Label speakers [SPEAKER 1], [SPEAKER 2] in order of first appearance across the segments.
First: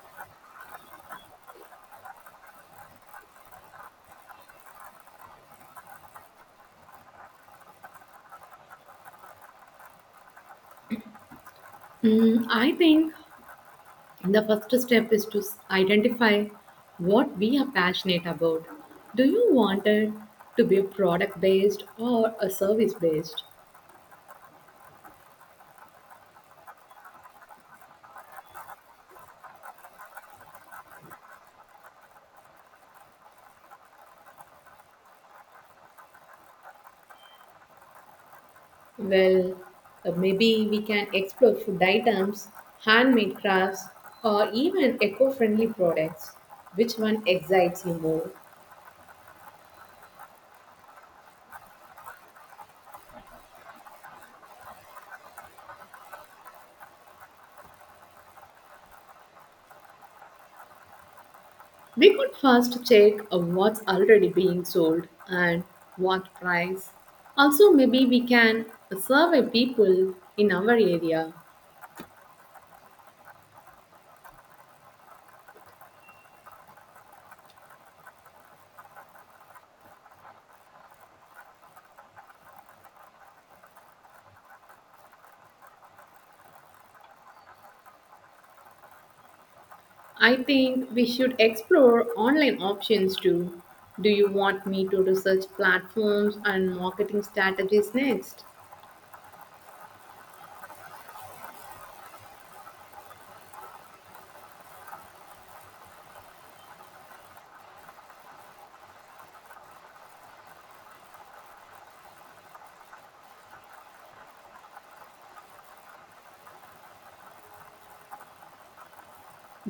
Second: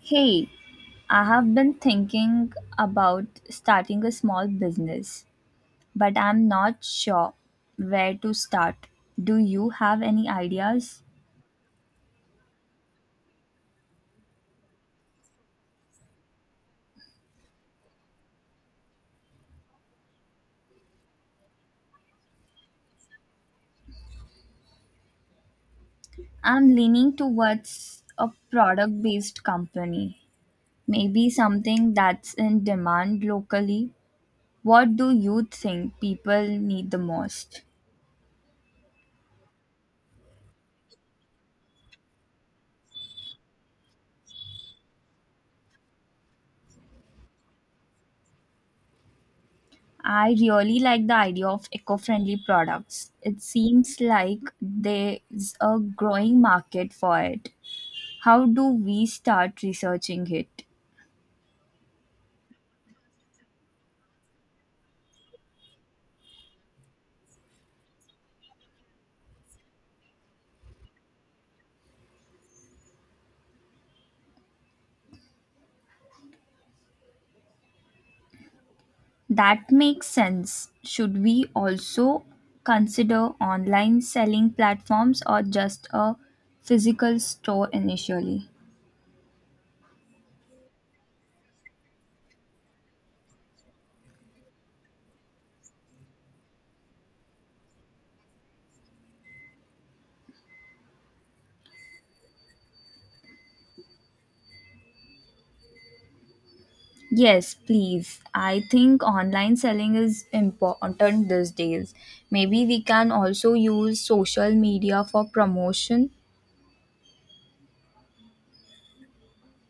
[SPEAKER 1] Hey, I have been thinking about starting a small business, but I'm not sure where to start. Do you have any ideas?
[SPEAKER 2] I think the first step is to identify what we are passionate about. Do you want it to be product based or a service based?
[SPEAKER 1] I'm leaning towards a product based company, maybe something that's in demand locally. What do you think people need the most?
[SPEAKER 2] Well, maybe we can explore food items, handmade crafts, or even eco friendly products. Which one excites you more?
[SPEAKER 1] I really like the idea of eco friendly products. It seems like there's a growing market for it. How do we start researching it?
[SPEAKER 2] We could first check what's already being sold and what price. Also, maybe we can survey people in our area.
[SPEAKER 1] That makes sense. Should we also consider online selling platforms or just a physical store initially?
[SPEAKER 2] I think we should explore online options too. Do you want me to research platforms and marketing strategies next?
[SPEAKER 1] Yes, please. I think online selling is important these days. Maybe we can also use social media for promotion.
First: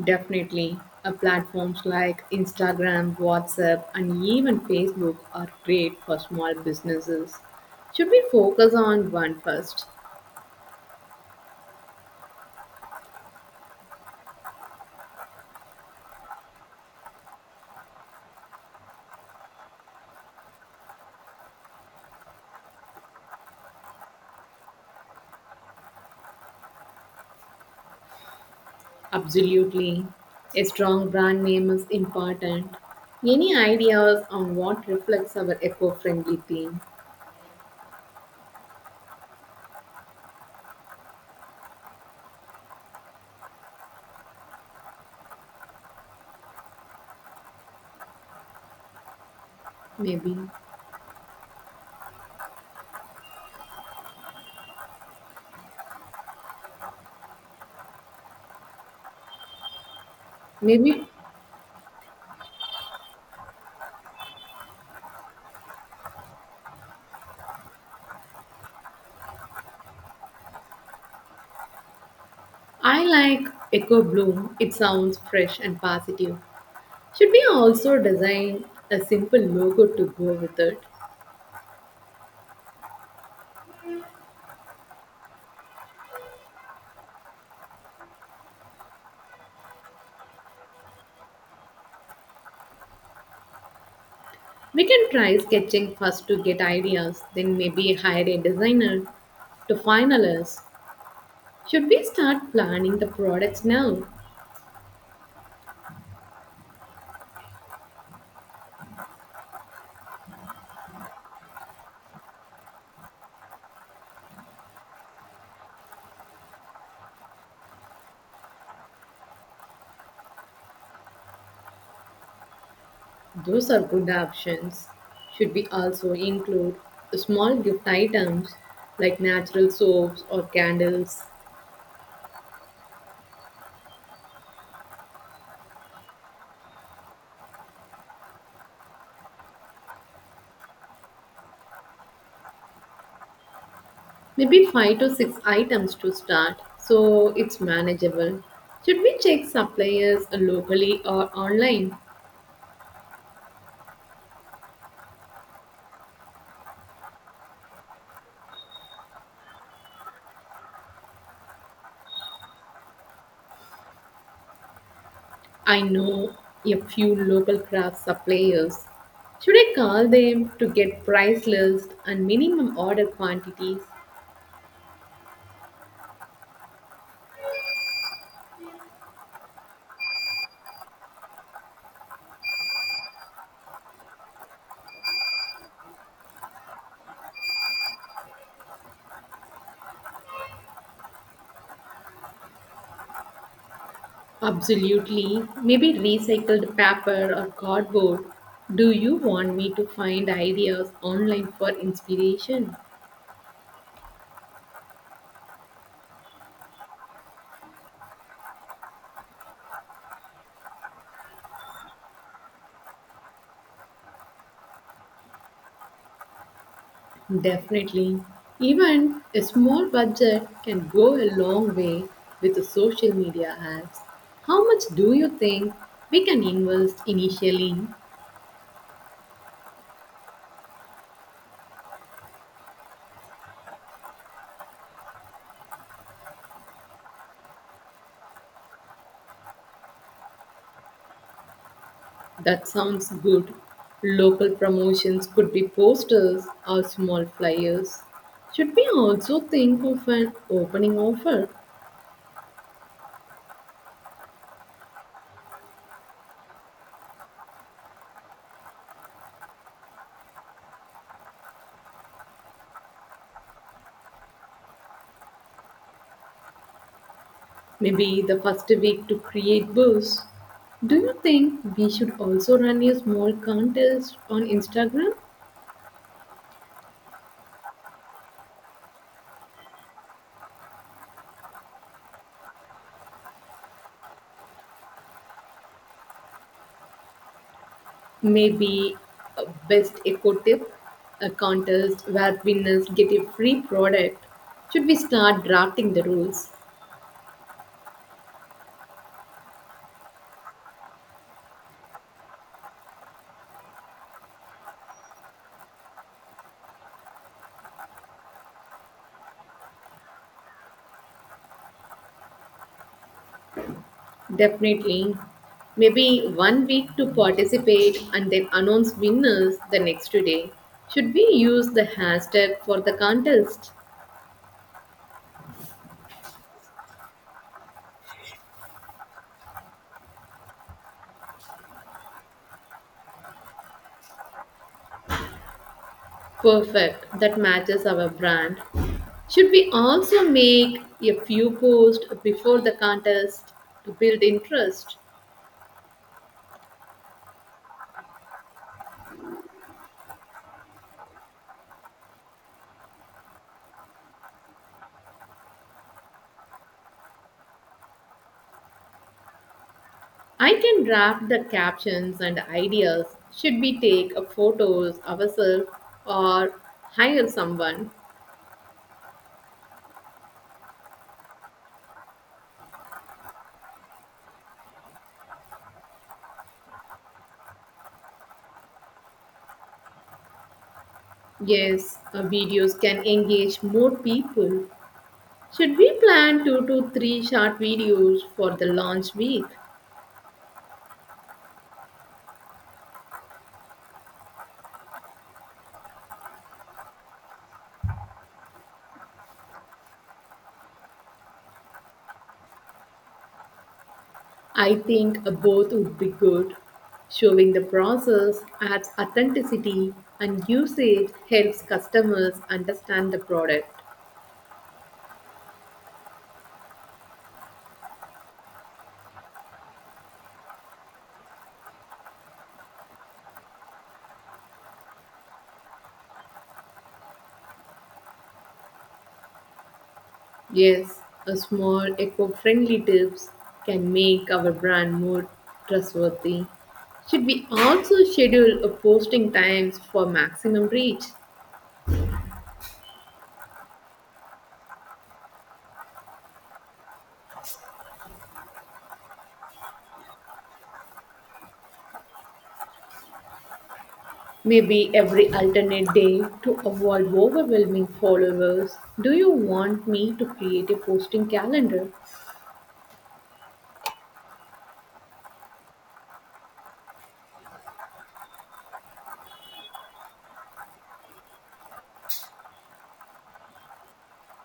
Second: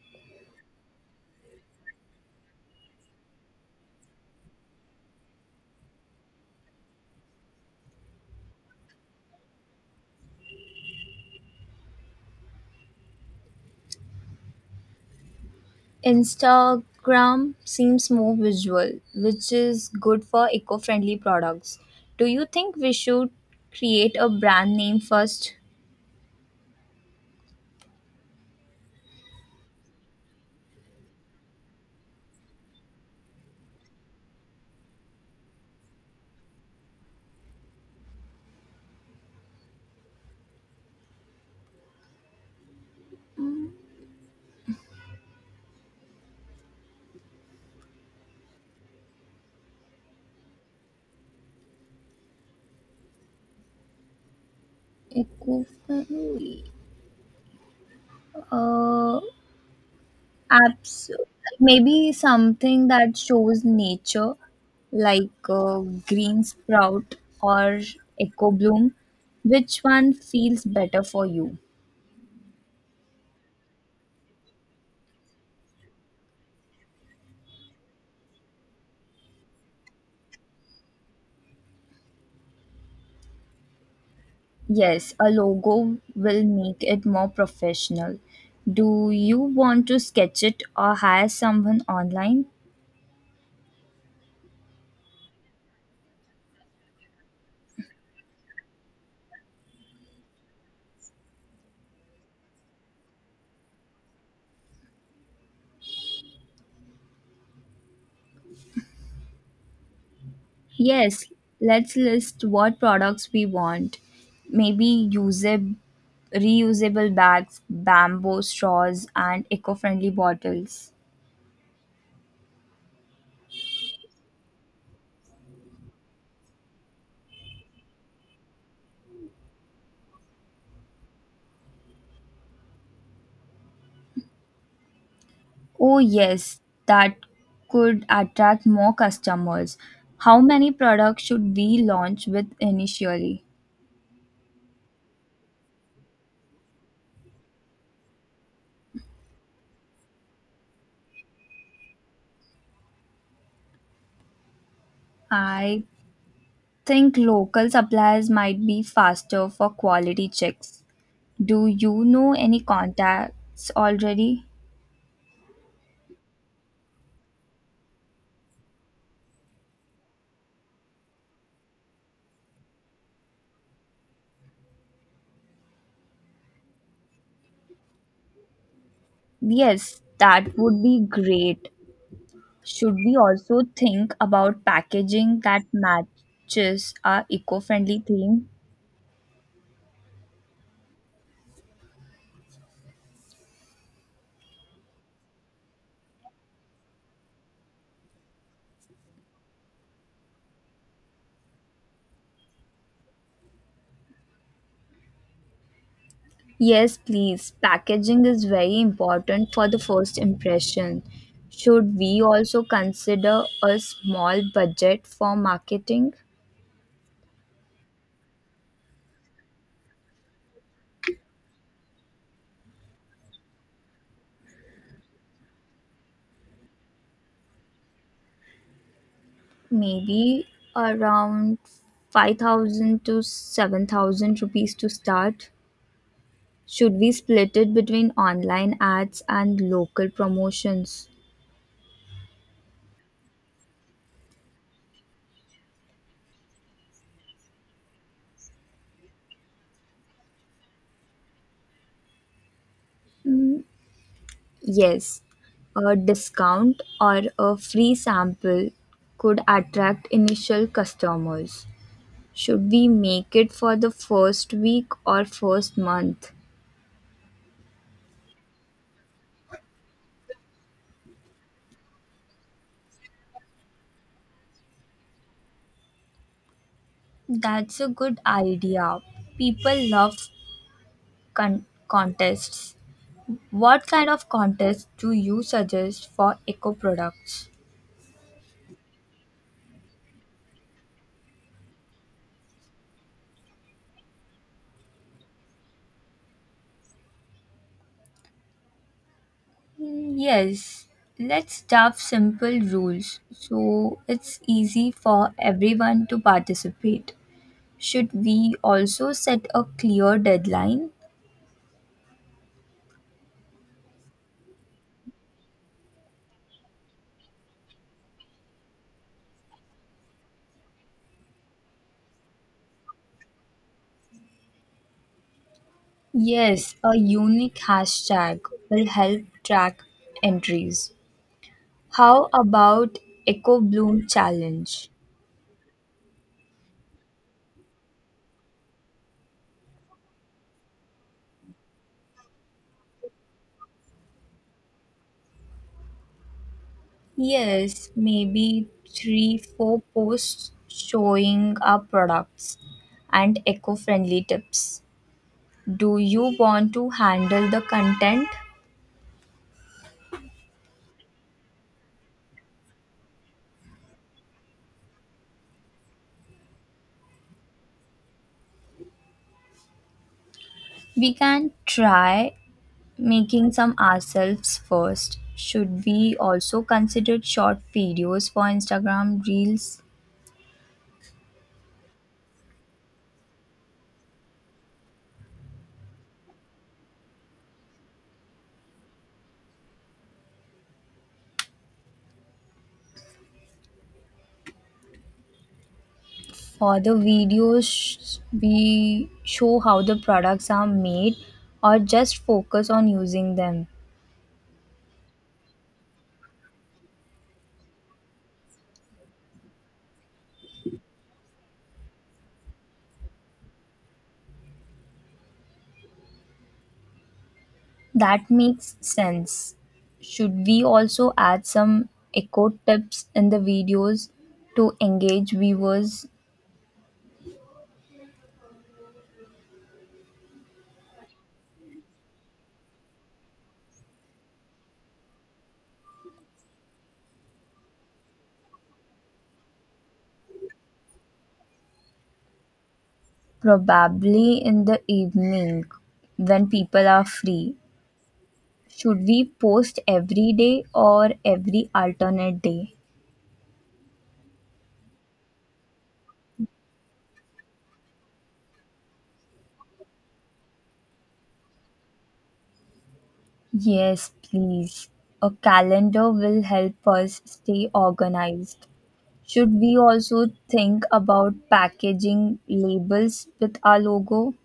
[SPEAKER 2] Definitely. Platforms like Instagram, WhatsApp, and even Facebook are great for small businesses. Should we focus on one first?
[SPEAKER 1] Instagram seems more visual, which is good for eco friendly products. Do you think we should create a brand name first?
[SPEAKER 2] Absolutely. A strong brand name is important. Any ideas on what reflects our eco-friendly theme? Maybe.
[SPEAKER 1] Eco friendly. Uh,
[SPEAKER 2] Maybe
[SPEAKER 1] apps. Maybe something that shows nature, like green sprout or eco bloom. Which one feels better for you?
[SPEAKER 2] I like Eco Bloom. It sounds fresh and positive. Should we also design a simple logo to go with it?
[SPEAKER 1] Yes, a logo will make it more professional. Do you want to sketch it or hire someone online?
[SPEAKER 2] We can try sketching first to get ideas, then maybe hire a designer to finalize. Should we start planning the products now?
[SPEAKER 1] Yes, let's list what products we want. Maybe usable, reusable bags, bamboo straws, and eco friendly bottles.
[SPEAKER 2] Those are good options. Should we also include small gift items like natural soaps or candles?
[SPEAKER 1] Oh, yes, that could attract more customers. How many products should we launch with initially?
[SPEAKER 2] Maybe 5 to 6 items to start so it's manageable. Should we check suppliers locally or online?
[SPEAKER 1] I think local suppliers might be faster for quality checks. Do you know any contacts already?
[SPEAKER 2] I know a few local craft suppliers. Should I call them to get price list and minimum order quantities?
[SPEAKER 1] Yes, that would be great. Should we also think about packaging that matches our eco friendly theme?
[SPEAKER 2] Absolutely. Maybe recycled paper or cardboard. Do you want me to find ideas online for inspiration?
[SPEAKER 1] Yes, please. Packaging is very important for the first impression. Should we also consider a small budget for marketing?
[SPEAKER 2] Definitely. Even a small budget can go a long way with the social media apps. How much do you think we can invest initially?
[SPEAKER 1] Maybe around 5,000 to 7,000 rupees to start. Should we split it between online ads and local promotions?
[SPEAKER 2] That sounds good. Local promotions could be posters or small flyers. Should we also think of an opening offer?
[SPEAKER 1] Yes, a discount or a free sample could attract initial customers. Should we make it for the first week or first month?
[SPEAKER 2] Maybe the first week to create buzz. Do you think we should also run a small contest on Instagram?
[SPEAKER 1] That's a good idea. People love contests. What kind of contest do you suggest for eco products?
[SPEAKER 2] Maybe a best eco tip, a contest where winners get a free product. Should we start drafting the rules?
[SPEAKER 1] Mm, yes, let's draft simple rules so it's easy for everyone to participate. Should we also set a clear deadline?
[SPEAKER 2] Definitely. Maybe one week to participate and then announce winners the next day. Should we use the hashtag for the contest?
[SPEAKER 1] Yes, a unique hashtag will help track entries. How about Eco Bloom Challenge?
[SPEAKER 2] Perfect. That matches our brand. Should we also make a few posts before the contest to build interest?
[SPEAKER 1] Yes, maybe three, four posts showing our products and eco friendly tips. Do you want to handle the content?
[SPEAKER 2] I can draft the captions and ideas. Should we take a photos ourselves or hire someone?
[SPEAKER 1] We can try making some ourselves first. Should we also consider short videos for Instagram Reels?
[SPEAKER 2] Yes, videos can engage more people. Should we plan two to three short videos for the launch week?
[SPEAKER 1] For the videos, we show how the products are made or just focus on using them.
[SPEAKER 2] I think a both would be good. Showing the process adds authenticity and usage helps customers understand the product.
[SPEAKER 1] That makes sense. Should we also add some echo tips in the videos to engage viewers?
[SPEAKER 2] Yes, a small eco-friendly tips can make our brand more trustworthy. Should we also schedule a posting times for maximum reach?
[SPEAKER 1] Probably in the evening when people are free. Should we post every day or every alternate day?
[SPEAKER 2] Maybe every alternate day to avoid overwhelming followers. Do you want me to create a posting calendar?
[SPEAKER 1] Yes, please. A calendar will help us stay organized. Should we also think about packaging labels with our logo?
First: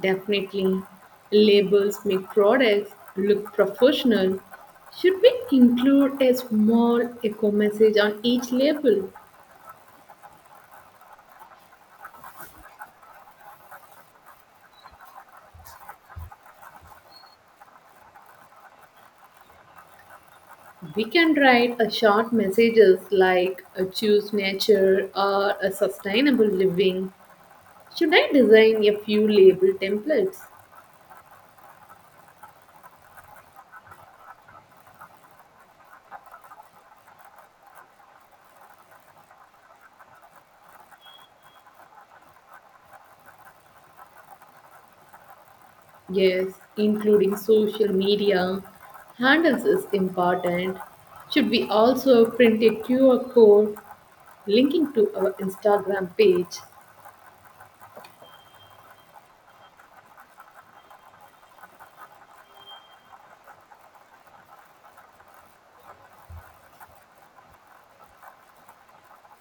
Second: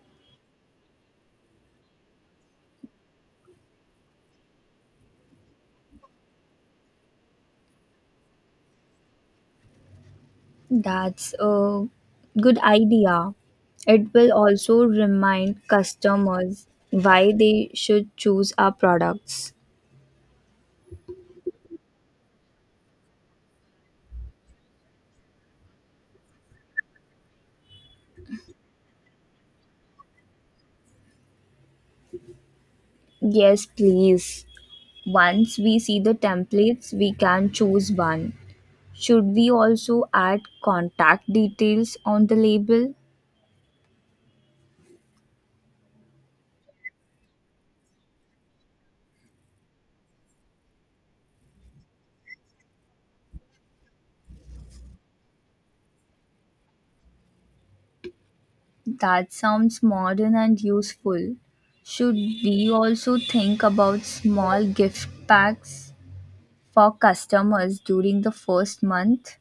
[SPEAKER 2] Definitely, labels make products look professional. Should we include a small echo message on each label?
[SPEAKER 1] That's a good idea. It will also remind customers why they should choose our products.
[SPEAKER 2] We can write a short messages like choose nature or a sustainable living. Should I design a few label templates?
[SPEAKER 1] Yes, please. Once we see the templates, we can choose one. Should we also add contact details on the label?
[SPEAKER 2] Yes, including social media handles is important. Should we also print a QR code linking to our Instagram page?
[SPEAKER 1] That sounds modern and useful. Should we also think about small gift packs for customers during the first month?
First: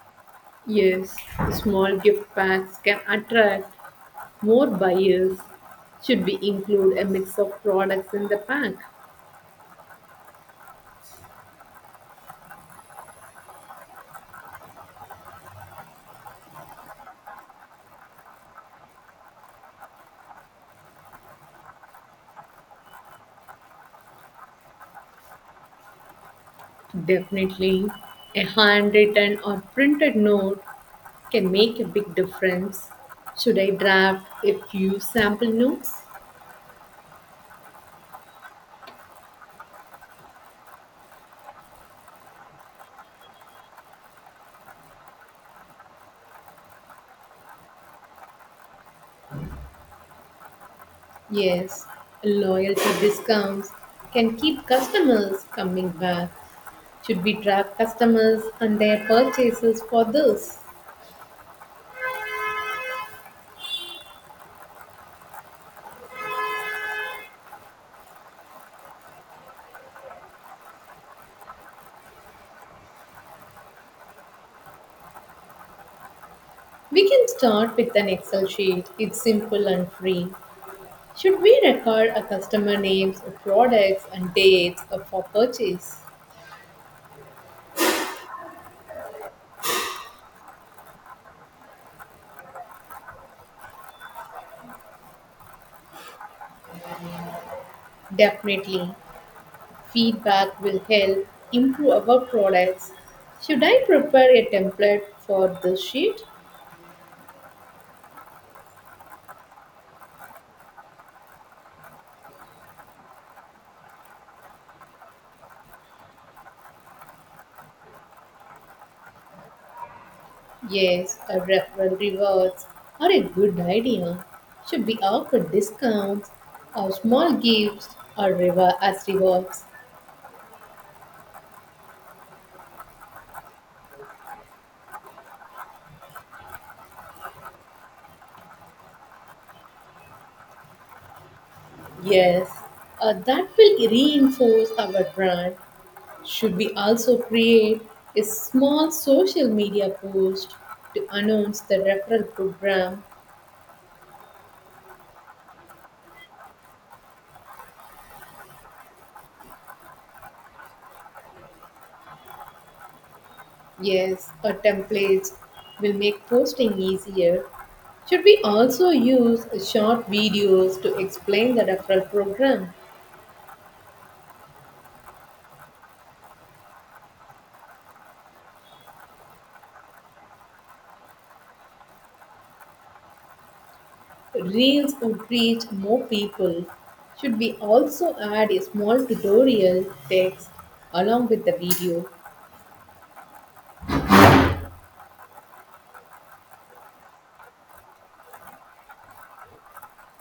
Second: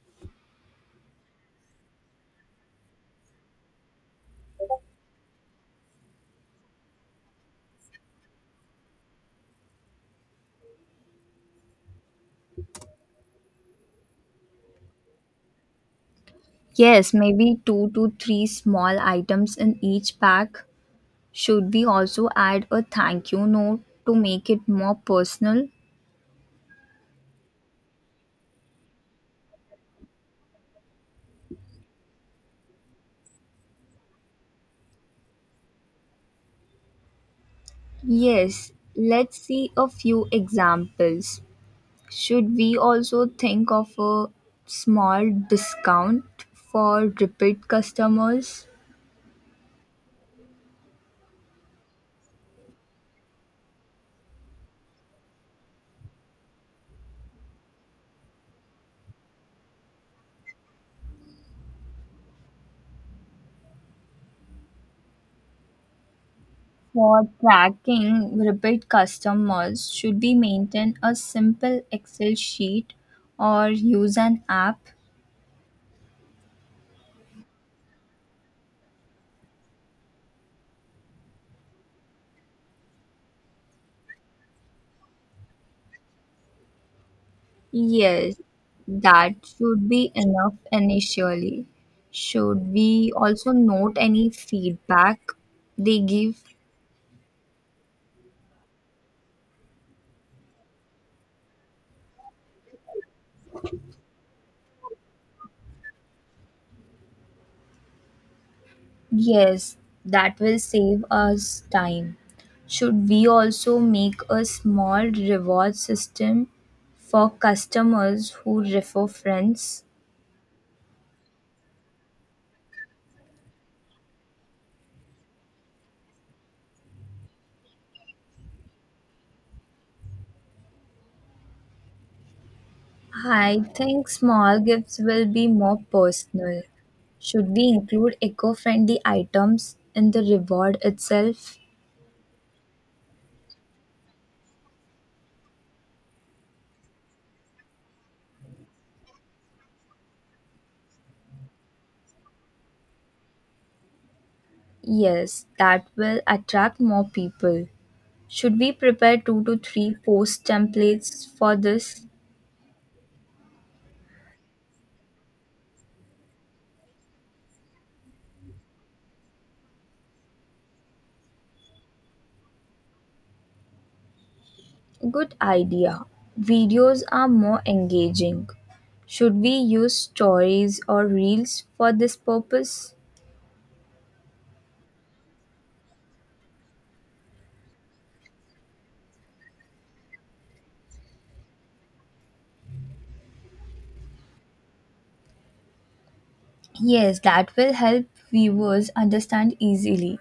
[SPEAKER 2] Yes, small gift packs can attract more buyers. Should we include a mix of products in the pack?
[SPEAKER 1] Yes, maybe two to three small items in each pack. Should we also add a thank you note to make it more personal?
[SPEAKER 2] Definitely. A handwritten or printed note can make a big difference. Should I draft a few sample notes?
[SPEAKER 1] Yes, let's see a few examples. Should we also think of a small discount for repeat customers?
[SPEAKER 2] Yes, loyalty discounts can keep customers coming back. Should we track customers and their purchases for this?
[SPEAKER 1] For tracking repeat customers, should we maintain a simple Excel sheet or use an app?
[SPEAKER 2] We can start with an Excel sheet. It's simple and free. Should we record a customer names, products, and dates for purchase?
[SPEAKER 1] Yes, that should be enough initially. Should we also note any feedback they give?
[SPEAKER 2] Definitely. Feedback will help improve our products. Should I prepare a template for this sheet?
[SPEAKER 1] Yes, that will save us time. Should we also make a small reward system for customers who refer friends?
[SPEAKER 2] Yes, a referral rewards are a good idea. Should we offer discounts or small gifts or reward as rewards?
[SPEAKER 1] I think small gifts will be more personal. Should we include eco friendly items in the reward itself?
[SPEAKER 2] Yes, that will reinforce our brand. Should we also create a small social media post to announce the referral program?
[SPEAKER 1] Yes, that will attract more people. Should we prepare two to three post templates for this?
[SPEAKER 2] Yes, a template will make posting easier. Should we also use short videos to explain the referral program?
[SPEAKER 1] Good idea. Videos are more engaging. Should we use stories or reels for this purpose?
[SPEAKER 2] Reels would reach more people. Should we also add a small tutorial text along with the video?
[SPEAKER 1] Yes, that will help viewers understand easily.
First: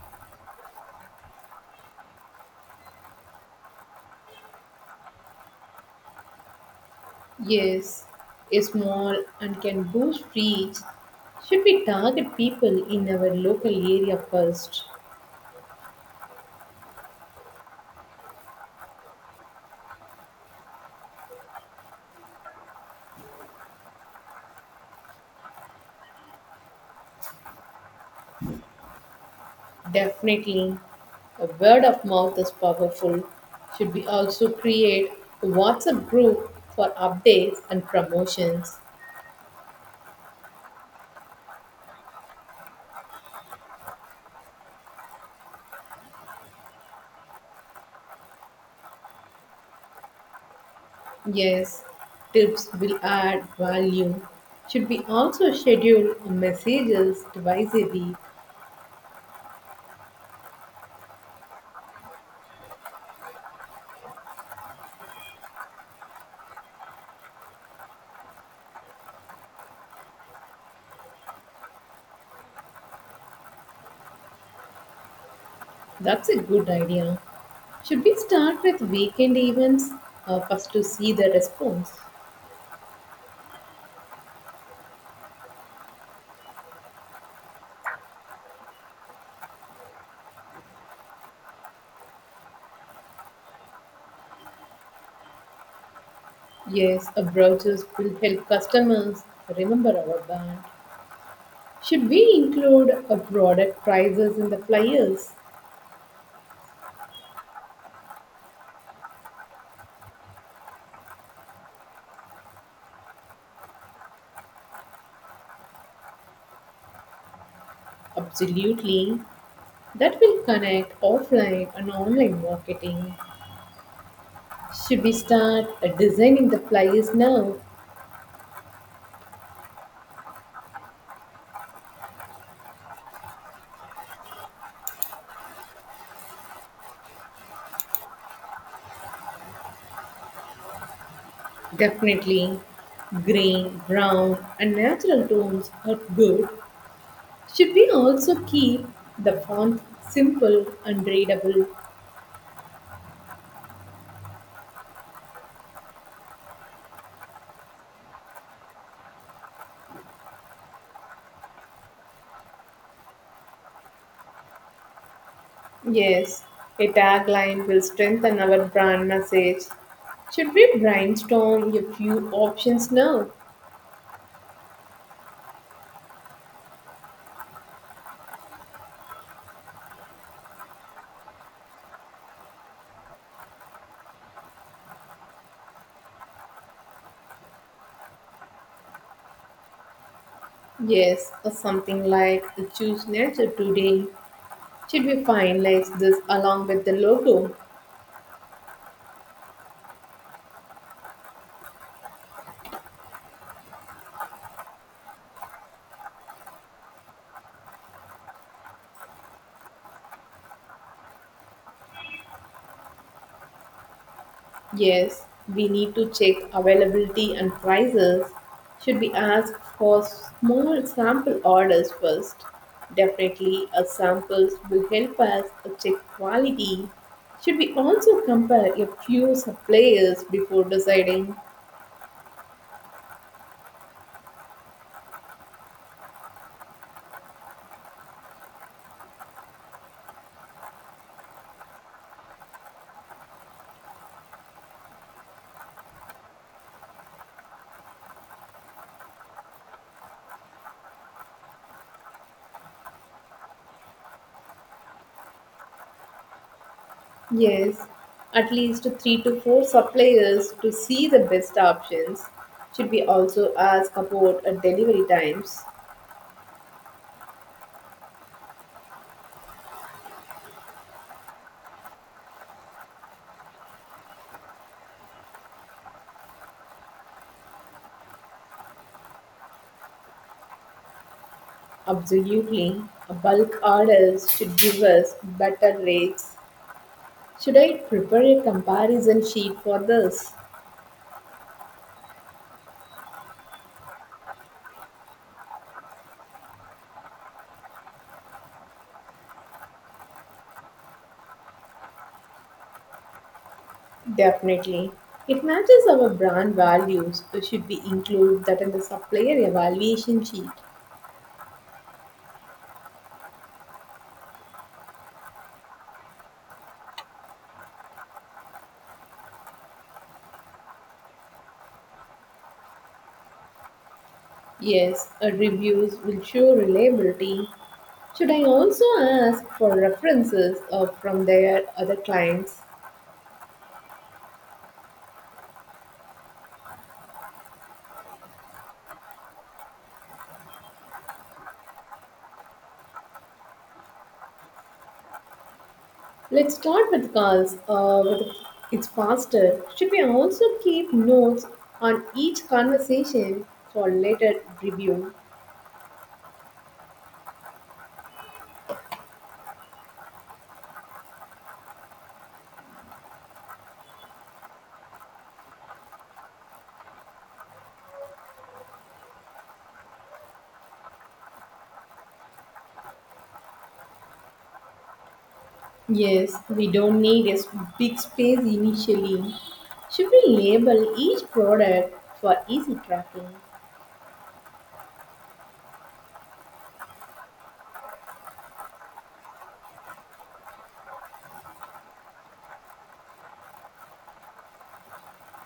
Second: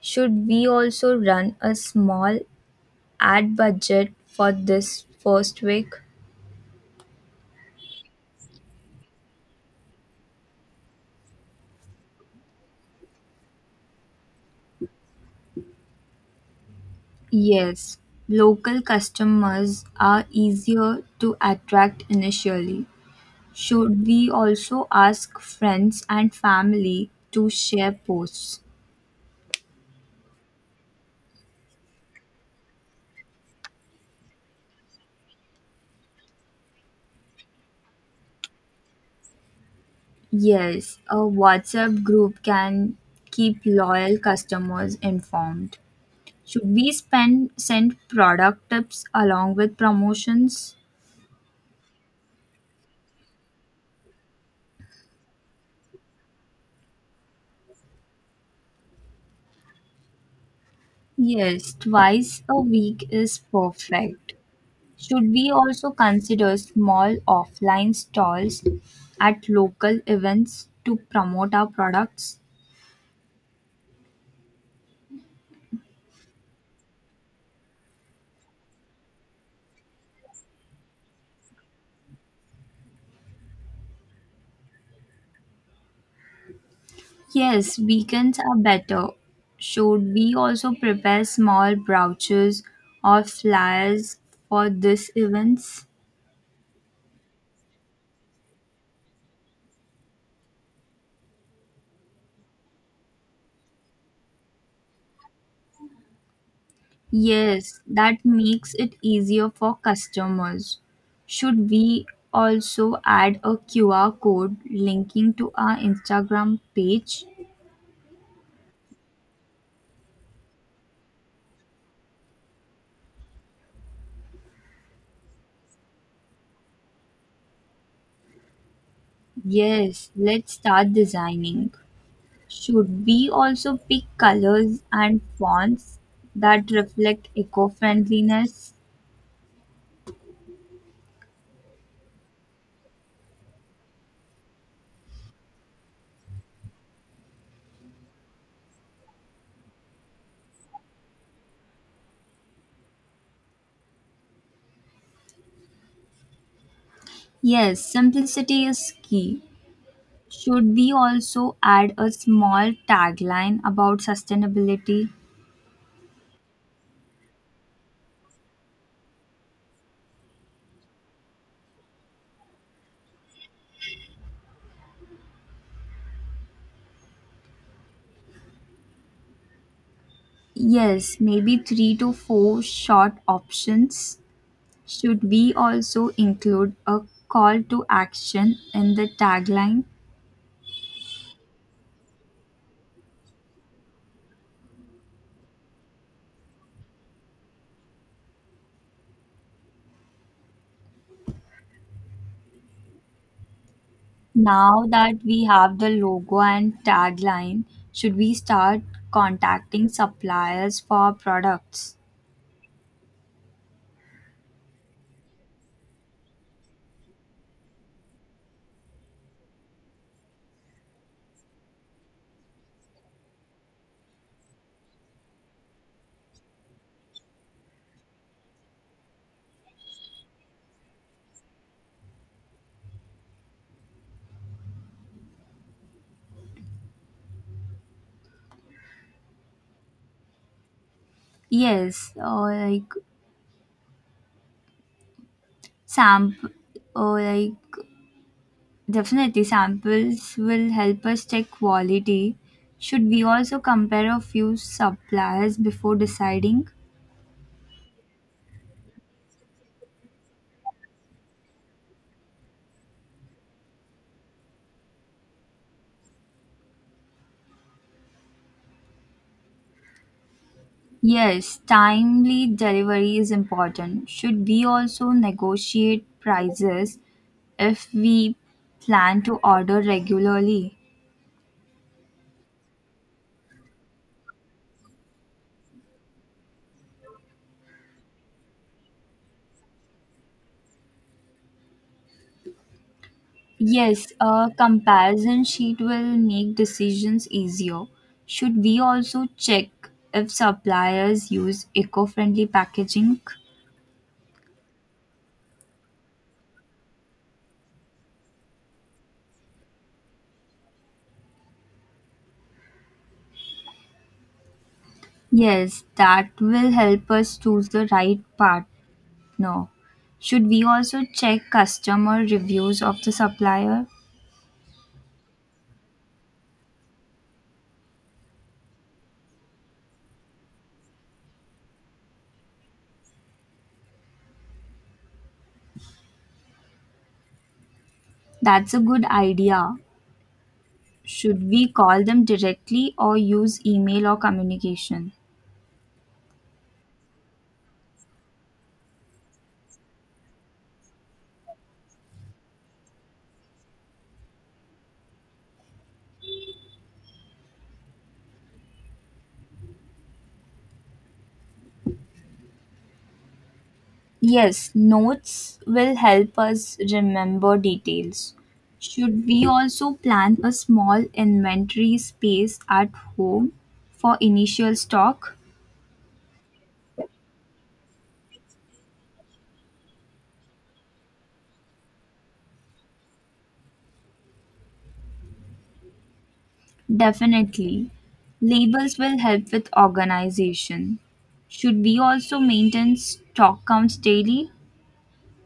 [SPEAKER 1] Should we also run a small ad budget for this first week?
[SPEAKER 2] Yes, is small and can boost reach. Should we target people in our local area first?
[SPEAKER 1] Yes, local customers are easier to attract initially. Should we also ask friends and family to share posts?
[SPEAKER 2] Definitely. A word of mouth is powerful. Should we also create a WhatsApp group for updates and promotions?
[SPEAKER 1] Yes, a WhatsApp group can keep loyal customers informed. Should we spend send product tips along with promotions?
[SPEAKER 2] Yes, tips will add value. Should we also schedule messages twice a week?
[SPEAKER 1] Yes, twice a week is perfect. Should we also consider small offline stalls at local events to promote our products?
[SPEAKER 2] That's a good idea. Should we start with weekend events first to see the response?
[SPEAKER 1] Yes, weekends are better. Should we also prepare small brochures or flyers for these events?
[SPEAKER 2] Yes, a brochures will help customers remember our brand. Should we include a product prices in the flyers?
[SPEAKER 1] Yes, that makes it easier for customers. Should we also add a QR code linking to our Instagram page?
[SPEAKER 2] Absolutely. That will connect offline and online marketing. Should we start designing the flyers now?
[SPEAKER 1] Yes, let's start designing. Should we also pick colors and fonts that reflect eco friendliness?
[SPEAKER 2] Definitely. Green, brown, and natural tones are good. Should we also keep the font simple and readable?
[SPEAKER 1] Yes, simplicity is key. Should we also add a small tagline about sustainability?
[SPEAKER 2] Yes, a tagline will strengthen our brand message. Should we brainstorm a few options now?
[SPEAKER 1] Yes, maybe three to four short options. Should we also include a call to action in the tagline?
[SPEAKER 2] Yes, or something like choose nature today. Should we finalize this along with the logo?
[SPEAKER 1] Now that we have the logo and tagline, should we start contacting suppliers for our products?
[SPEAKER 2] Yes, we need to check availability and prices. Should we ask for small sample orders first? Definitely, a samples will help us check quality. Should we also compare a few suppliers before deciding?
[SPEAKER 1] Yes, or like sample, or like definitely samples will help us check quality. Should we also compare a few suppliers before deciding?
[SPEAKER 2] Yes, at least three to four suppliers to see the best options. Should we also ask about delivery times?
[SPEAKER 1] Yes, timely delivery is important. Should we also negotiate prices if we plan to order regularly?
[SPEAKER 2] Absolutely. A bulk orders should give us better rates. Should I prepare a comparison sheet for this?
[SPEAKER 1] Yes, a comparison sheet will make decisions easier. Should we also check if suppliers use eco friendly packaging?
[SPEAKER 2] Definitely. It matches our brand values. So should we include that in the supplier evaluation sheet?
[SPEAKER 1] Yes, that will help us choose the right partner. Should we also check customer reviews of the supplier?
[SPEAKER 2] Yes, a reviews will show reliability. Should I also ask for references from their other clients?
[SPEAKER 1] That's a good idea. Should we call them directly or use email or communication?
[SPEAKER 2] Let's start with calls. With It's faster. Should we also keep notes on each conversation for later review?
[SPEAKER 1] Yes, notes will help us remember details. Should we also plan a small inventory space at home for initial stock?
[SPEAKER 2] Yes, we don't need a big space initially. Should we label each product for easy tracking?
[SPEAKER 1] Definitely. Labels will help with organization. Should we also maintain stock counts daily?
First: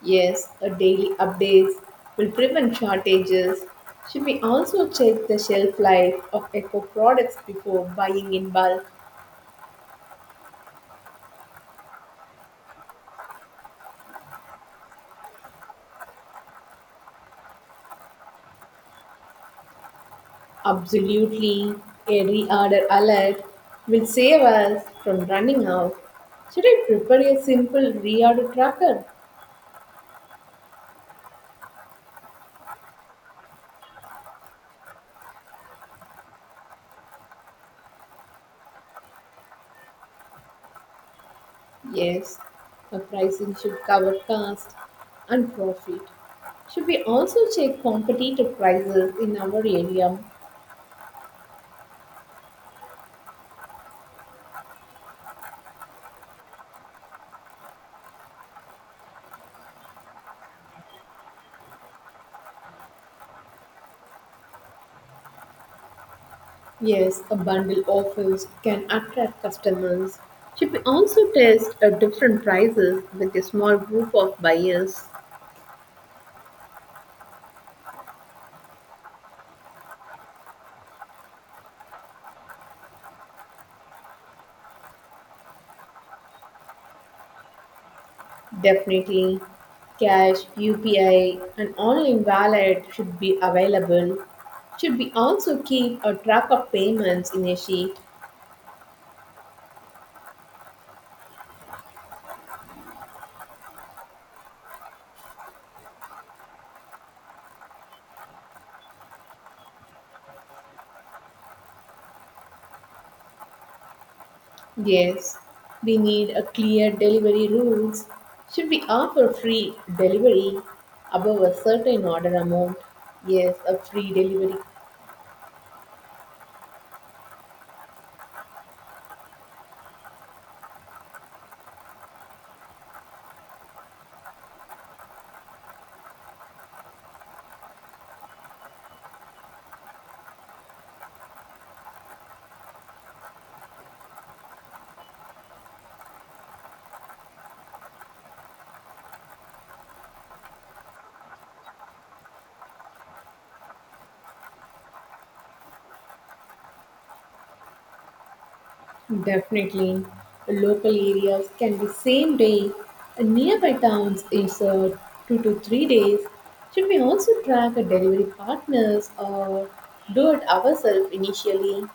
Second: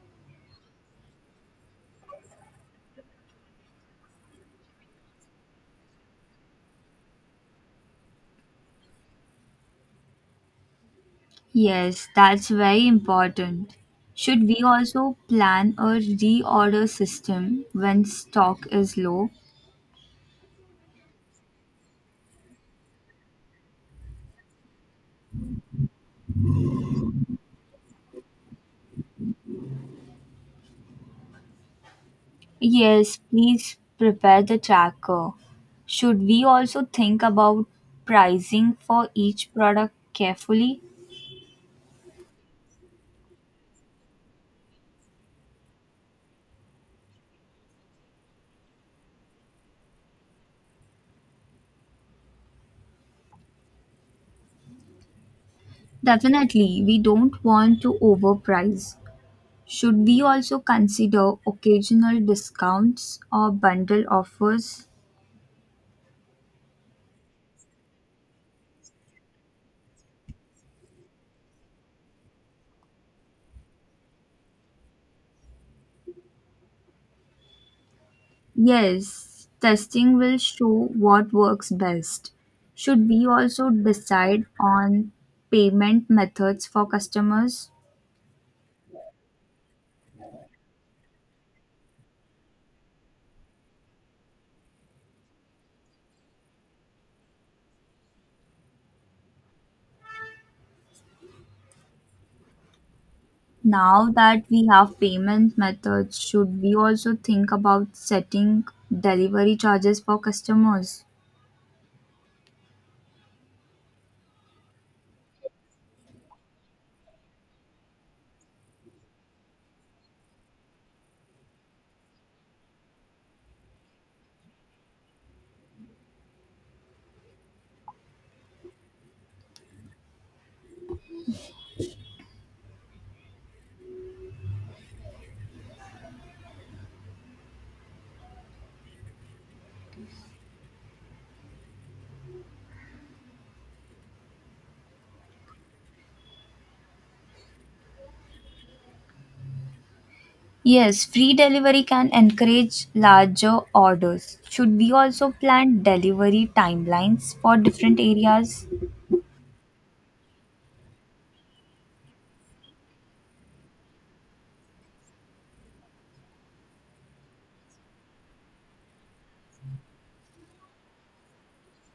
[SPEAKER 2] Yes, a daily updates will prevent shortages. Should we also check the shelf life of eco products before buying in bulk?
[SPEAKER 1] Yes, that's very important. Should we also plan a reorder system when stock is low?
[SPEAKER 2] Absolutely. A reorder alert will save us from running out. Should I prepare a simple reorder tracker?
[SPEAKER 1] Yes, please prepare the tracker. Should we also think about pricing for each product carefully?
[SPEAKER 2] Yes. The pricing should cover cost and profit. Should we also check competitor prices in our area?
[SPEAKER 1] Definitely, we don't want to overprice. Should we also consider occasional discounts or bundle offers?
[SPEAKER 2] Yes, a bundle offers can attract customers. Should we also test different prices with a small group of buyers?
[SPEAKER 1] Yes, testing will show what works best. Should we also decide on payment methods for customers?
[SPEAKER 2] Definitely, cash, UPI, and online wallet should be available. Should we also keep a track of payments in a sheet?
[SPEAKER 1] Now that we have payment methods, should we also think about setting delivery charges for customers?
[SPEAKER 2] Yes, we need a clear delivery rules. Should we offer free delivery above a certain order amount? Yes, a free delivery.
[SPEAKER 1] Yes, free delivery can encourage larger orders. Should we also plan delivery timelines for different areas?
[SPEAKER 2] Definitely, local areas can be same day, and nearby towns is 2 to 3 days. Should we also track a delivery partners or do it ourselves initially?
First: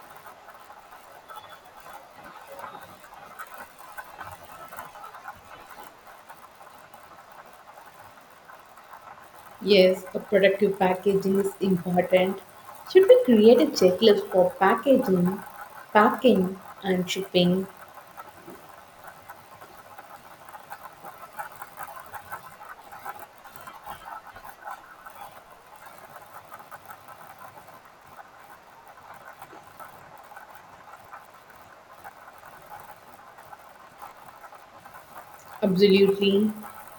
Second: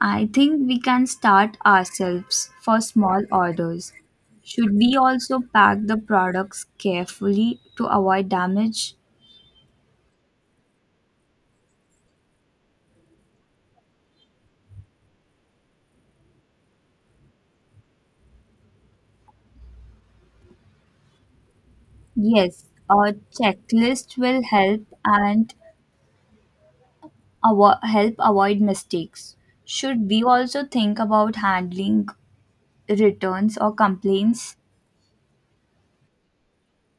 [SPEAKER 1] I think we can start ourselves for small orders. Should we also pack the products carefully to avoid damage?
[SPEAKER 2] Yes, a productive packaging is important. Should we create a checklist for packaging, packing, and shipping?
[SPEAKER 1] Yes, a checklist will help and help avoid mistakes. Should we also think about handling returns or complaints?
[SPEAKER 2] Absolutely.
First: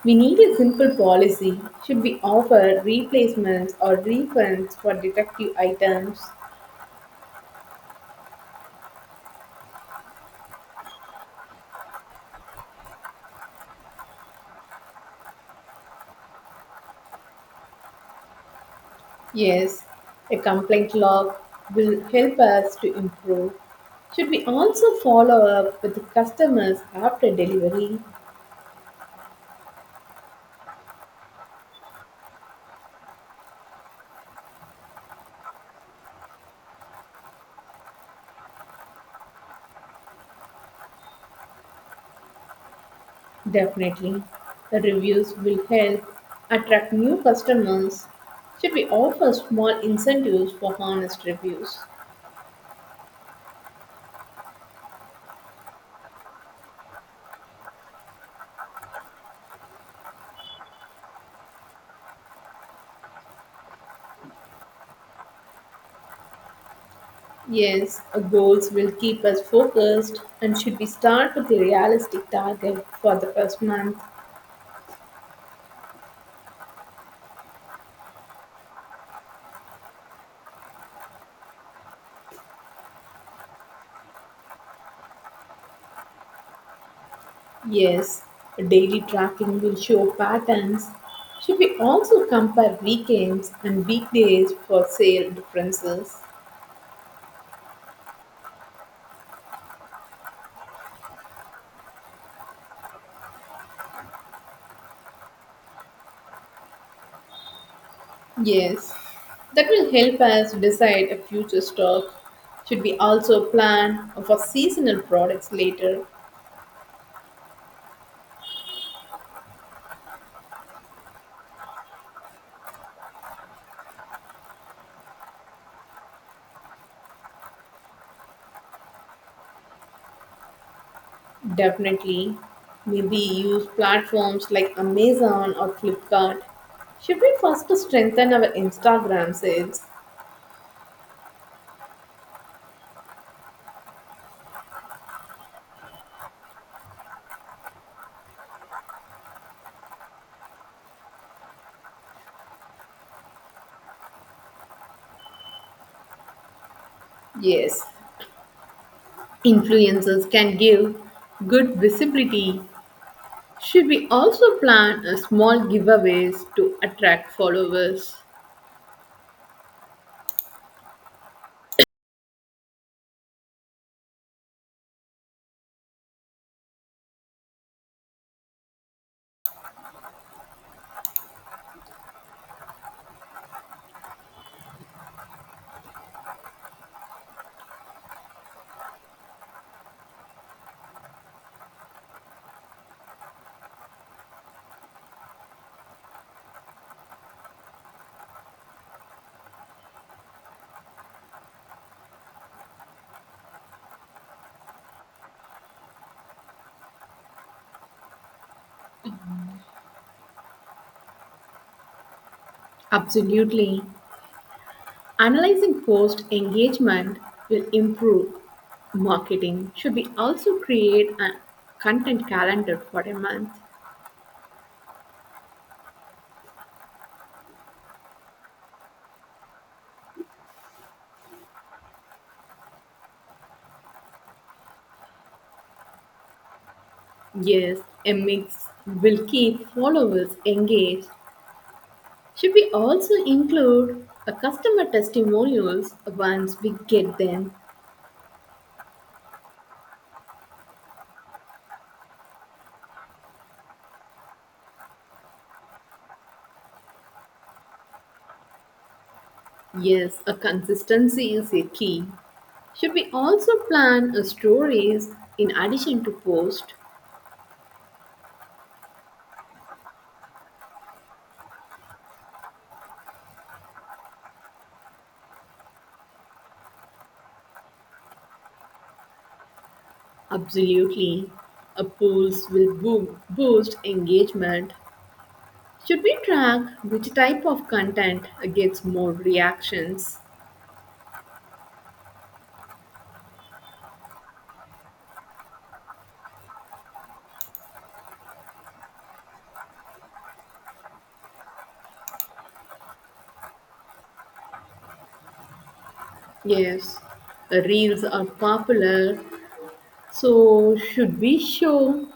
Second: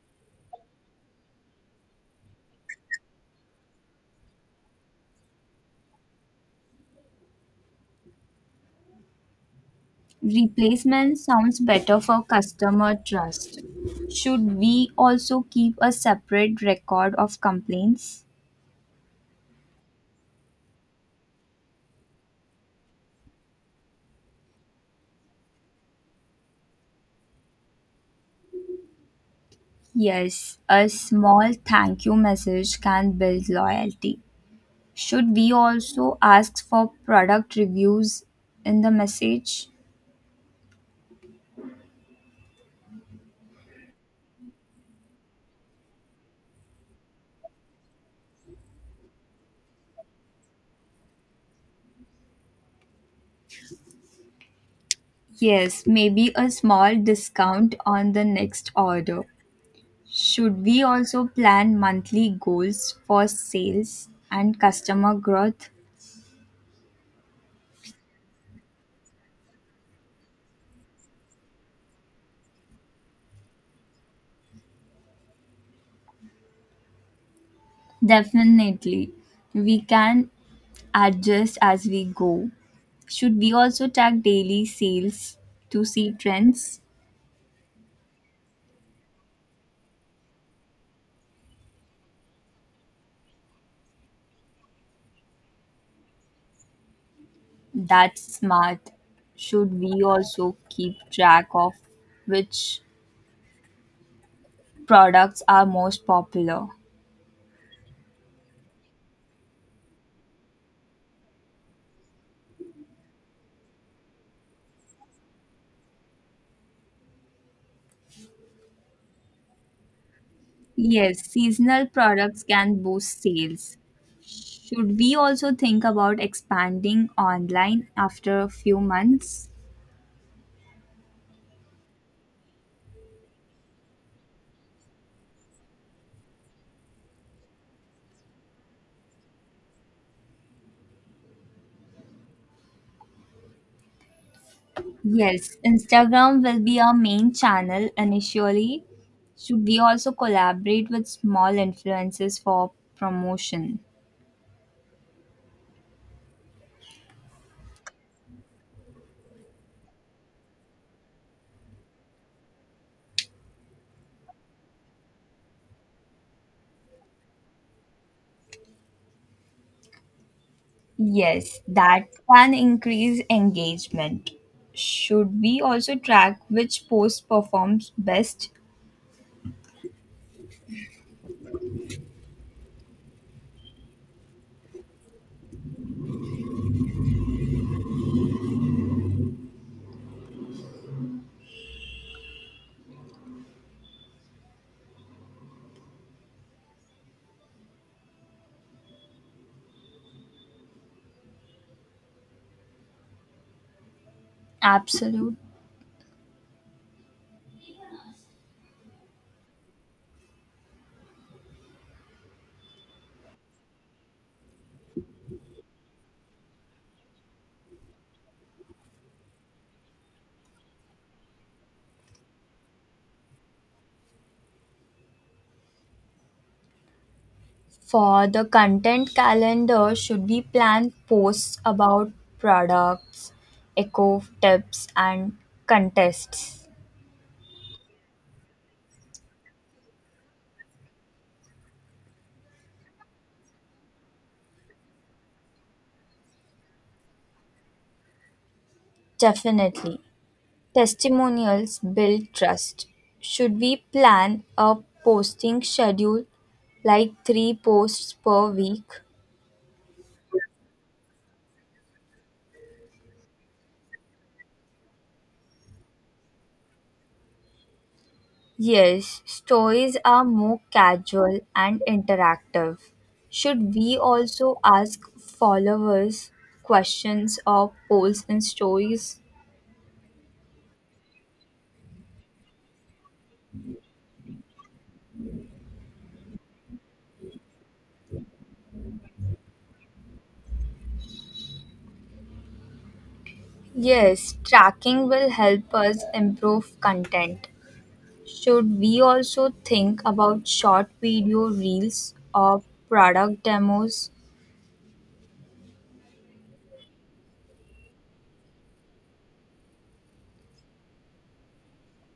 [SPEAKER 2] We need a simple policy. Should we offer replacements or refunds for defective items?
[SPEAKER 1] Replacement sounds better for customer trust. Should we also keep a separate record of complaints?
[SPEAKER 2] Yes, a complaint log will help us to improve. Should we also follow up with the customers after delivery?
[SPEAKER 1] Yes, a small thank you message can build loyalty. Should we also ask for product reviews in the message?
[SPEAKER 2] Definitely. The reviews will help attract new customers. Should we offer small incentives for honest reviews?
[SPEAKER 1] Yes, maybe a small discount on the next order. Should we also plan monthly goals for sales and customer growth?
[SPEAKER 2] Yes, our goals will keep us focused, and should we start with a realistic target for the first month?
[SPEAKER 1] Definitely. We can adjust as we go. Should we also track daily sales to see trends?
[SPEAKER 2] Yes, daily tracking will show patterns. Should we also compare weekends and weekdays for sale differences?
[SPEAKER 1] That's smart. Should we also keep track of which products are most popular?
[SPEAKER 2] Yes, that will help us decide a future stock. Should we also plan for seasonal products later?
[SPEAKER 1] Yes, seasonal products can boost sales. Should we also think about expanding online after a few months?
[SPEAKER 2] Definitely. Maybe use platforms like Amazon or Flipkart. Should we first strengthen our Instagram sales?
[SPEAKER 1] Yes, Instagram will be our main channel initially. Should we also collaborate with small influencers for promotion?
[SPEAKER 2] Yes, influencers can give good visibility. Should we also plan a small giveaways to attract followers?
[SPEAKER 1] Yes, that can increase engagement. Should we also track which post performs best? Absolutely.
[SPEAKER 2] Absolutely. Analyzing post engagement will improve marketing. Should we also create a content calendar for a month?
[SPEAKER 1] For the content calendar, should we plan posts about products, eco tips, and contests?
[SPEAKER 2] Yes, a mix will keep followers engaged. Should we also include a customer testimonials once we get them?
[SPEAKER 1] Definitely. Testimonials build trust. Should we plan a posting schedule like three posts per week?
[SPEAKER 2] Yes, a consistency is a key. Should we also plan a stories in addition to post?
[SPEAKER 1] Yes, stories are more casual and interactive. Should we also ask followers questions or polls in stories?
[SPEAKER 2] Absolutely. A polls will boost engagement. Should we track which type of content gets more reactions?
[SPEAKER 1] Yes, tracking will help us improve content. Should we also think about short video reels or product demos?
[SPEAKER 2] Yes, the reels are popular. So should we show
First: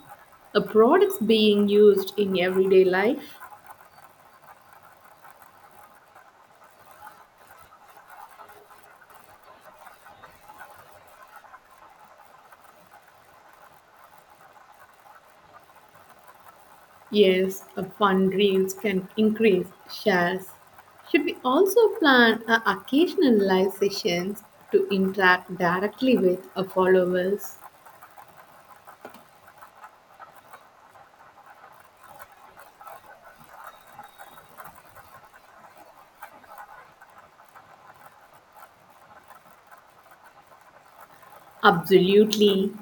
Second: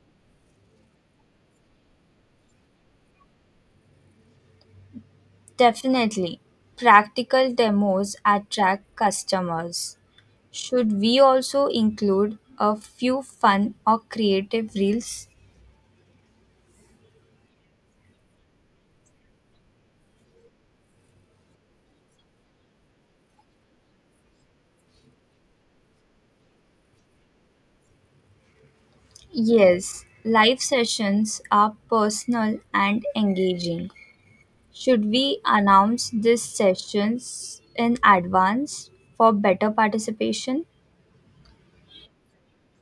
[SPEAKER 2] a products being used in everyday life?
[SPEAKER 1] Definitely. Practical demos attract customers. Should we also include a few fun or creative reels?
[SPEAKER 2] Yes, a fundraise can increase shares. Should we also plan a occasional live sessions to interact directly with our followers?
[SPEAKER 1] Yes, live sessions are personal and engaging. Should we announce these sessions in advance for better participation?
[SPEAKER 2] Absolutely.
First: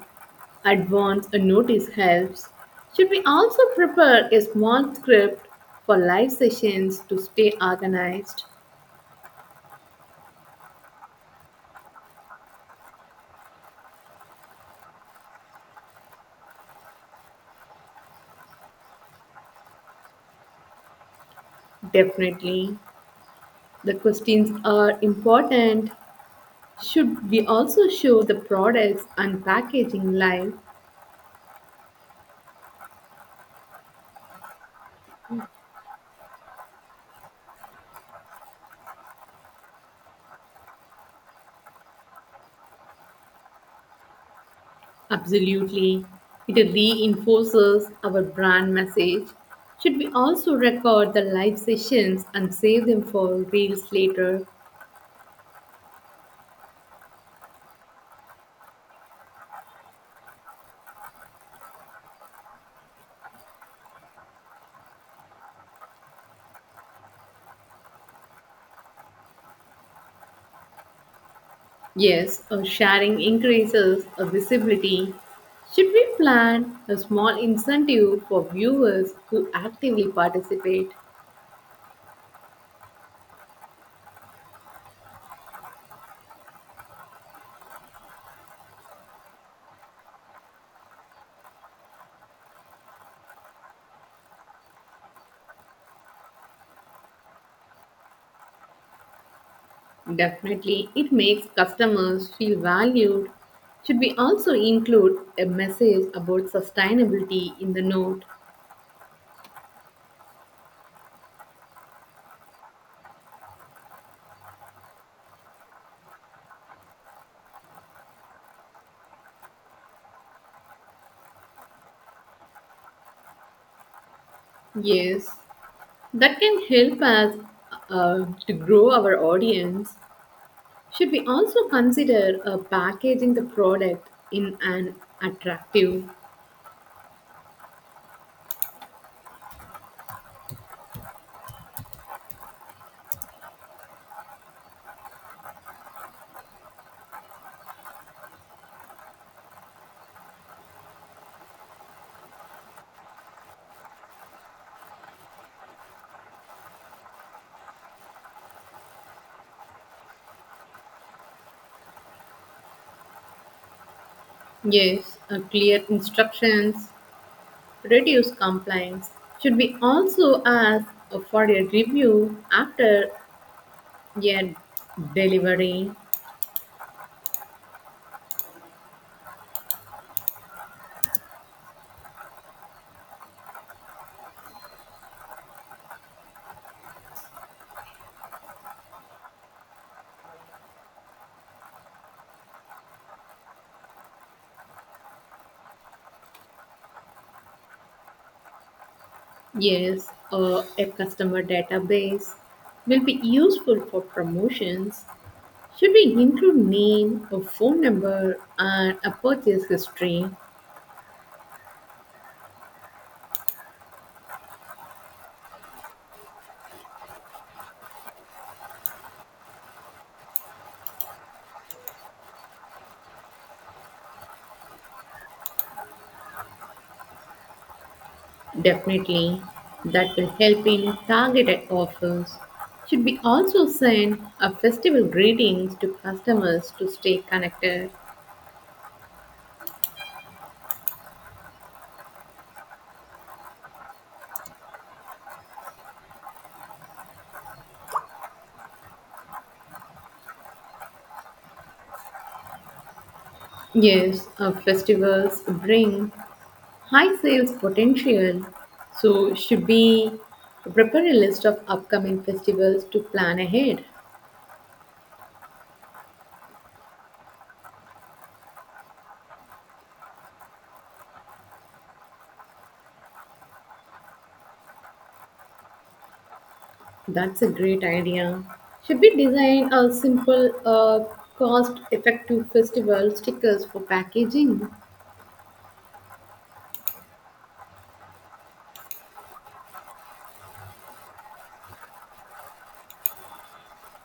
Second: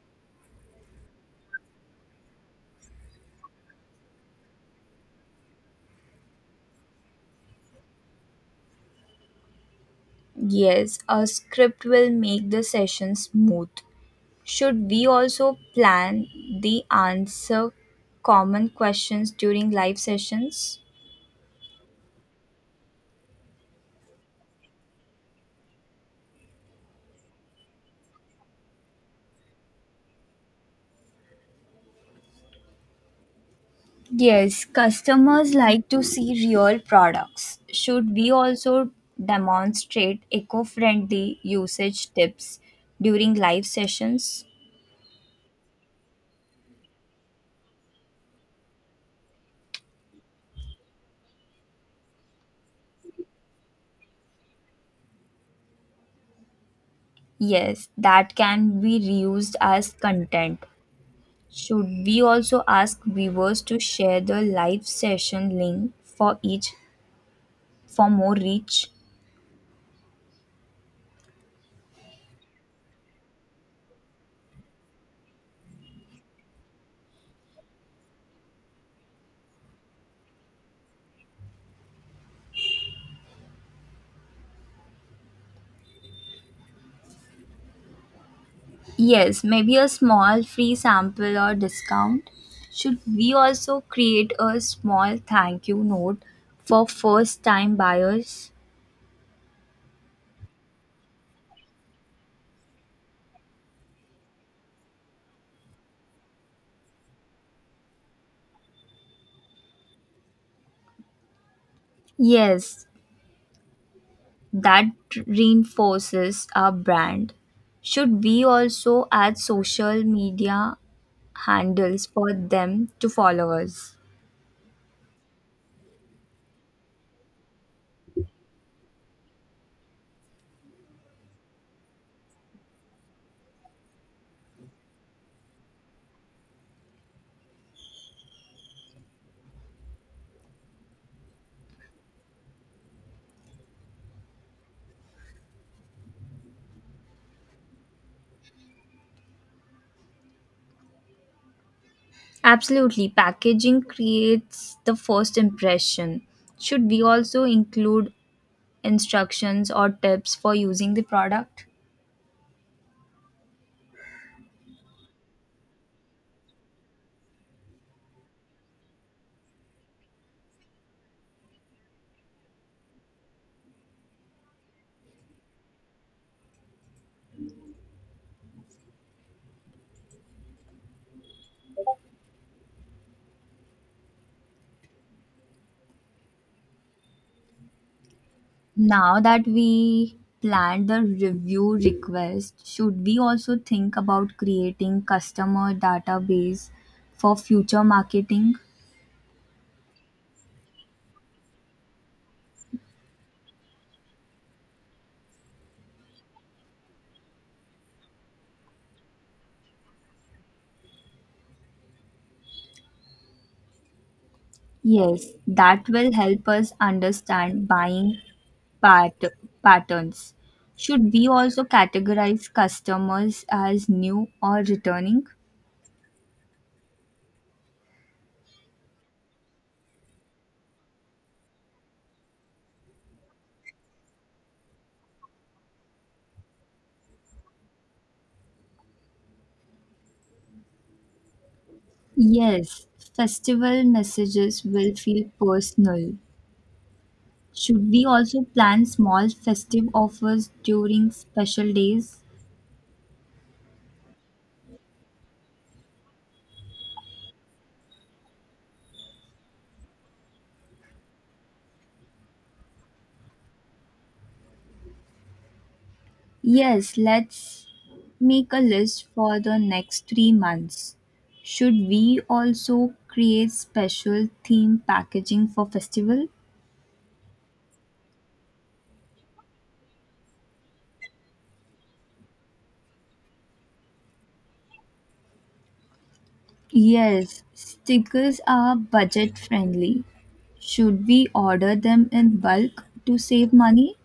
[SPEAKER 2] Advance a notice helps. Should we also prepare a small script for live sessions to stay organized?
[SPEAKER 1] Yes, a script will make the session smooth. Should we also plan the answer common questions during live sessions?
[SPEAKER 2] Definitely. The questions are important. Should we also show the products and packaging live?
[SPEAKER 1] Yes, customers like to see real products. Should we also demonstrate eco friendly usage tips during live sessions?
[SPEAKER 2] Absolutely. It reinforces our brand message. Should we also record the live sessions and save them for reels later?
[SPEAKER 1] Yes, that can be reused as content. Should we also ask viewers to share the live session link for each for more reach?
[SPEAKER 2] Yes, or sharing increases our visibility. Should we plan a small incentive for viewers who actively participate?
[SPEAKER 1] Yes, maybe a small free sample or discount. Should we also create a small thank you note for first time buyers?
[SPEAKER 2] Definitely, it makes customers feel valued. Should we also include a message about sustainability in the note?
[SPEAKER 1] Yes, that reinforces our brand. Should we also add social media handles for them to followers.
[SPEAKER 2] Yes, that can help us to grow our audience. Should we also consider packaging the product in an attractive,
[SPEAKER 1] Absolutely, packaging creates the first impression. Should we also include instructions or tips for using the product?
[SPEAKER 2] yes, clear instructions, reduce complaints? Should we also ask for a review after a delivery?
[SPEAKER 1] Now that we planned the review request, should we also think about creating customer database for future marketing?
[SPEAKER 2] Yes, or a customer database will be useful for promotions. Should we include name, a phone number, and a purchase history?
[SPEAKER 1] Yes, that will help us understand buying pat- patterns. Should we also categorize customers as new or returning?
[SPEAKER 2] Definitely. That will help in targeted offers. Should we also send a festival greetings to customers to stay connected?
[SPEAKER 1] Yes, festival messages will feel personal. Should we also plan small festive offers during special days?
[SPEAKER 2] Yes, our festivals bring high sales potential. So should we prepare a list of upcoming festivals to plan ahead?
[SPEAKER 1] Yes, let's make a list for the next 3 months. Should we also create special theme packaging for festival?
[SPEAKER 2] That's a great idea. Should we design a simple, cost effective festival stickers for packaging?
[SPEAKER 1] Yes, stickers are budget friendly. Should we order them in bulk to save money?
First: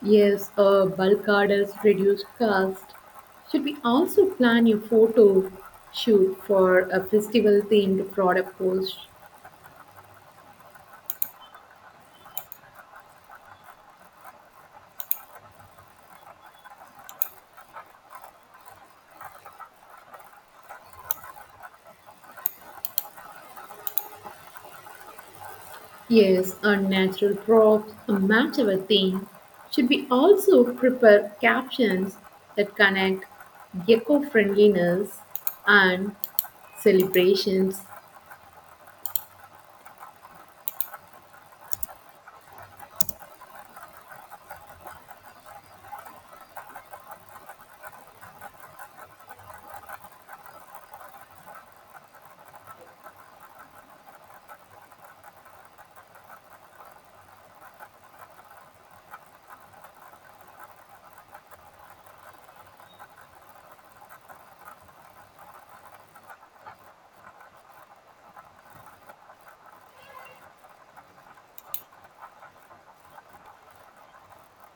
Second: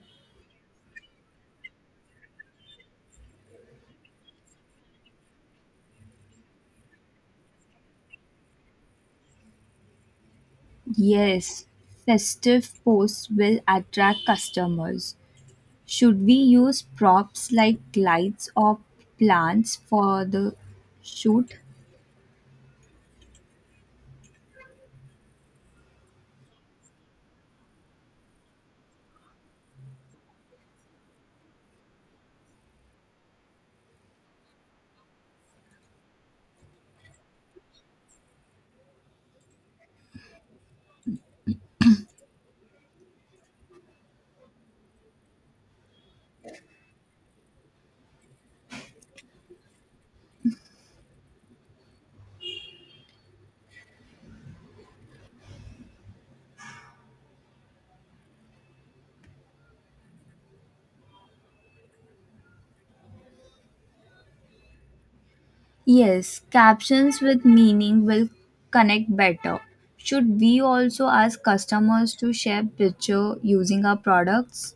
[SPEAKER 2] Yes, bulk orders reduce cost. Should we also plan a photo shoot for a festival themed product post?
[SPEAKER 1] Yes, festive posts will attract customers. Should we use props like lights or plants for the shoot?
[SPEAKER 2] Yes, a natural props, a match our theme. Should we also prepare captions that connect eco friendliness and celebrations.
[SPEAKER 1] Yes, captions with meaning will connect better. Should we also ask customers to share picture using our products?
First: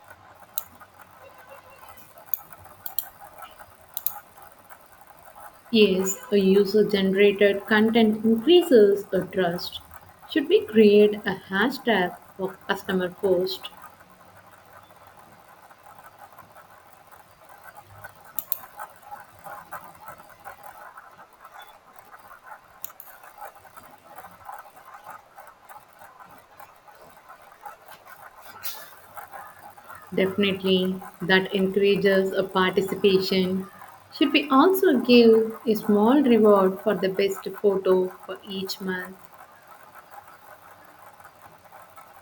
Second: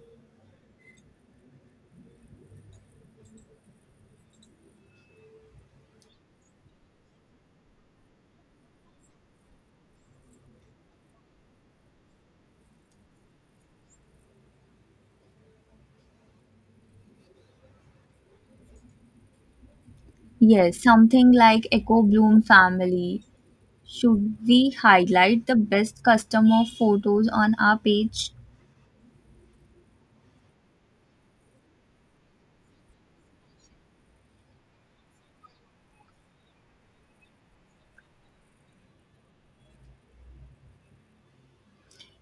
[SPEAKER 2] Yes, a user generated content increases a trust. Should we create a hashtag for customer post?
[SPEAKER 1] Yes, something like Echo Bloom family. Should we highlight the best customer photos on our page?
[SPEAKER 2] Definitely, that encourages a participation. Should we also give a small reward for the best photo for each month?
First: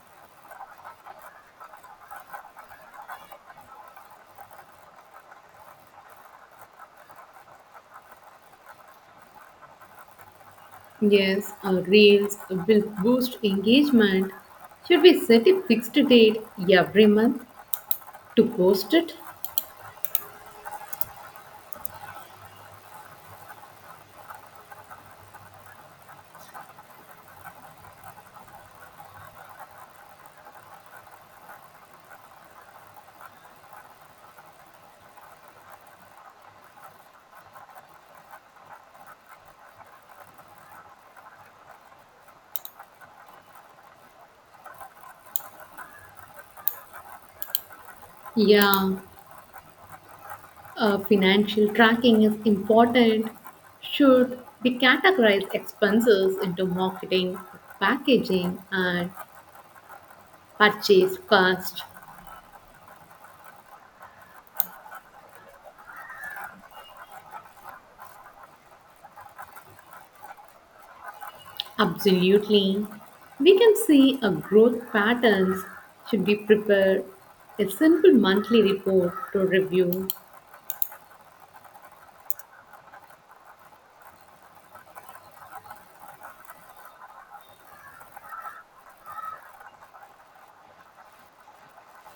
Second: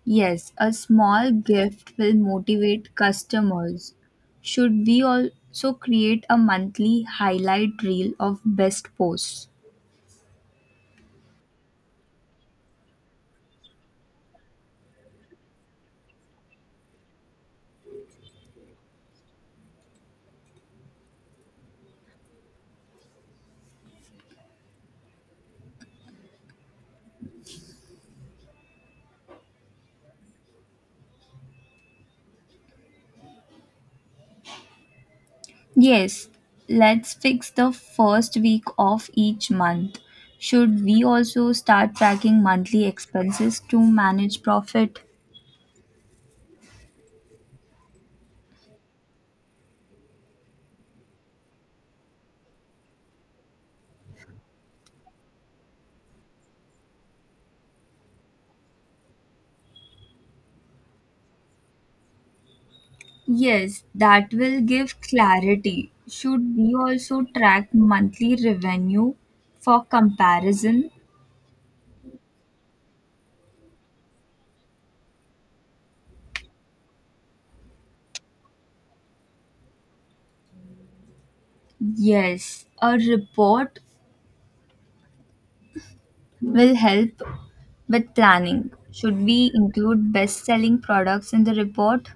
[SPEAKER 1] Yes, a small gift will motivate customers. Should we also create a monthly highlight reel of best posts?
[SPEAKER 2] Yes, our reels will boost engagement. Should we set a fixed date every month to post it?
[SPEAKER 1] Yes, let's fix the first week of each month. Should we also start tracking monthly expenses to manage profit?
[SPEAKER 2] Yeah, financial tracking is important. Should we categorize expenses into marketing, packaging, and purchase cost?
[SPEAKER 1] Yes, that will give clarity. Should we also track monthly revenue for comparison?
[SPEAKER 2] Absolutely. We can see a growth patterns. Should we prepare a simple monthly report to review?
[SPEAKER 1] Yes, a report will help with planning. Should we include best selling products in the report?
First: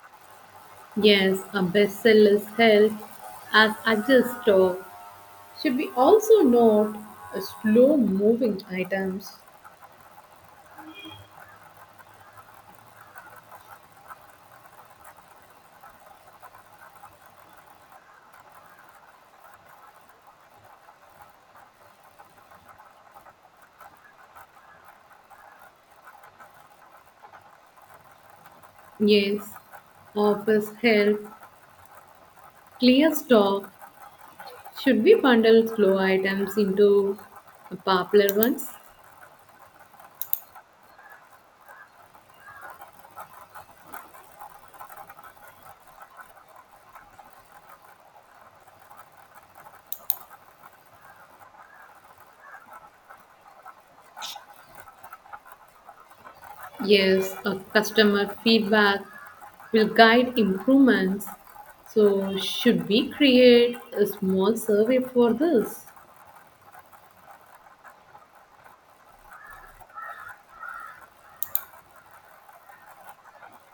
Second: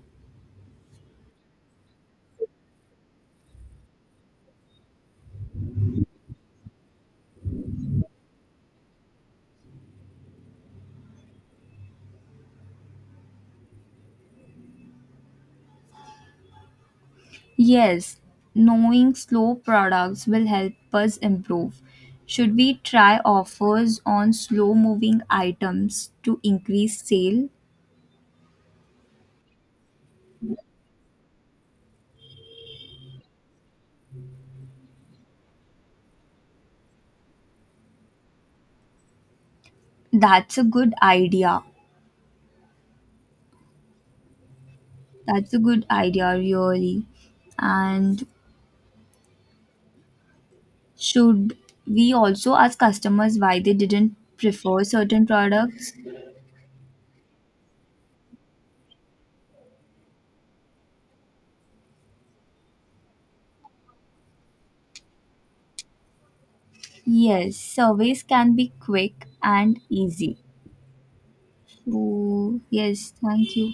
[SPEAKER 2] Yes, a bestseller's health as adjust stock. Should we also note slow moving items?
[SPEAKER 1] Yes, knowing slow products will help us improve. Should we try offers on slow moving items to increase sale?
[SPEAKER 2] Yes, office help clear stock. Should we bundle slow items into popular ones?
[SPEAKER 1] That's a good idea. That's a good idea, really. And should we also ask customers why they didn't prefer certain products?
[SPEAKER 2] Yes, a customer feedback will guide improvements. So, should we create a small survey for this?
[SPEAKER 1] Yes, surveys can be quick and easy. So, yes, thank you.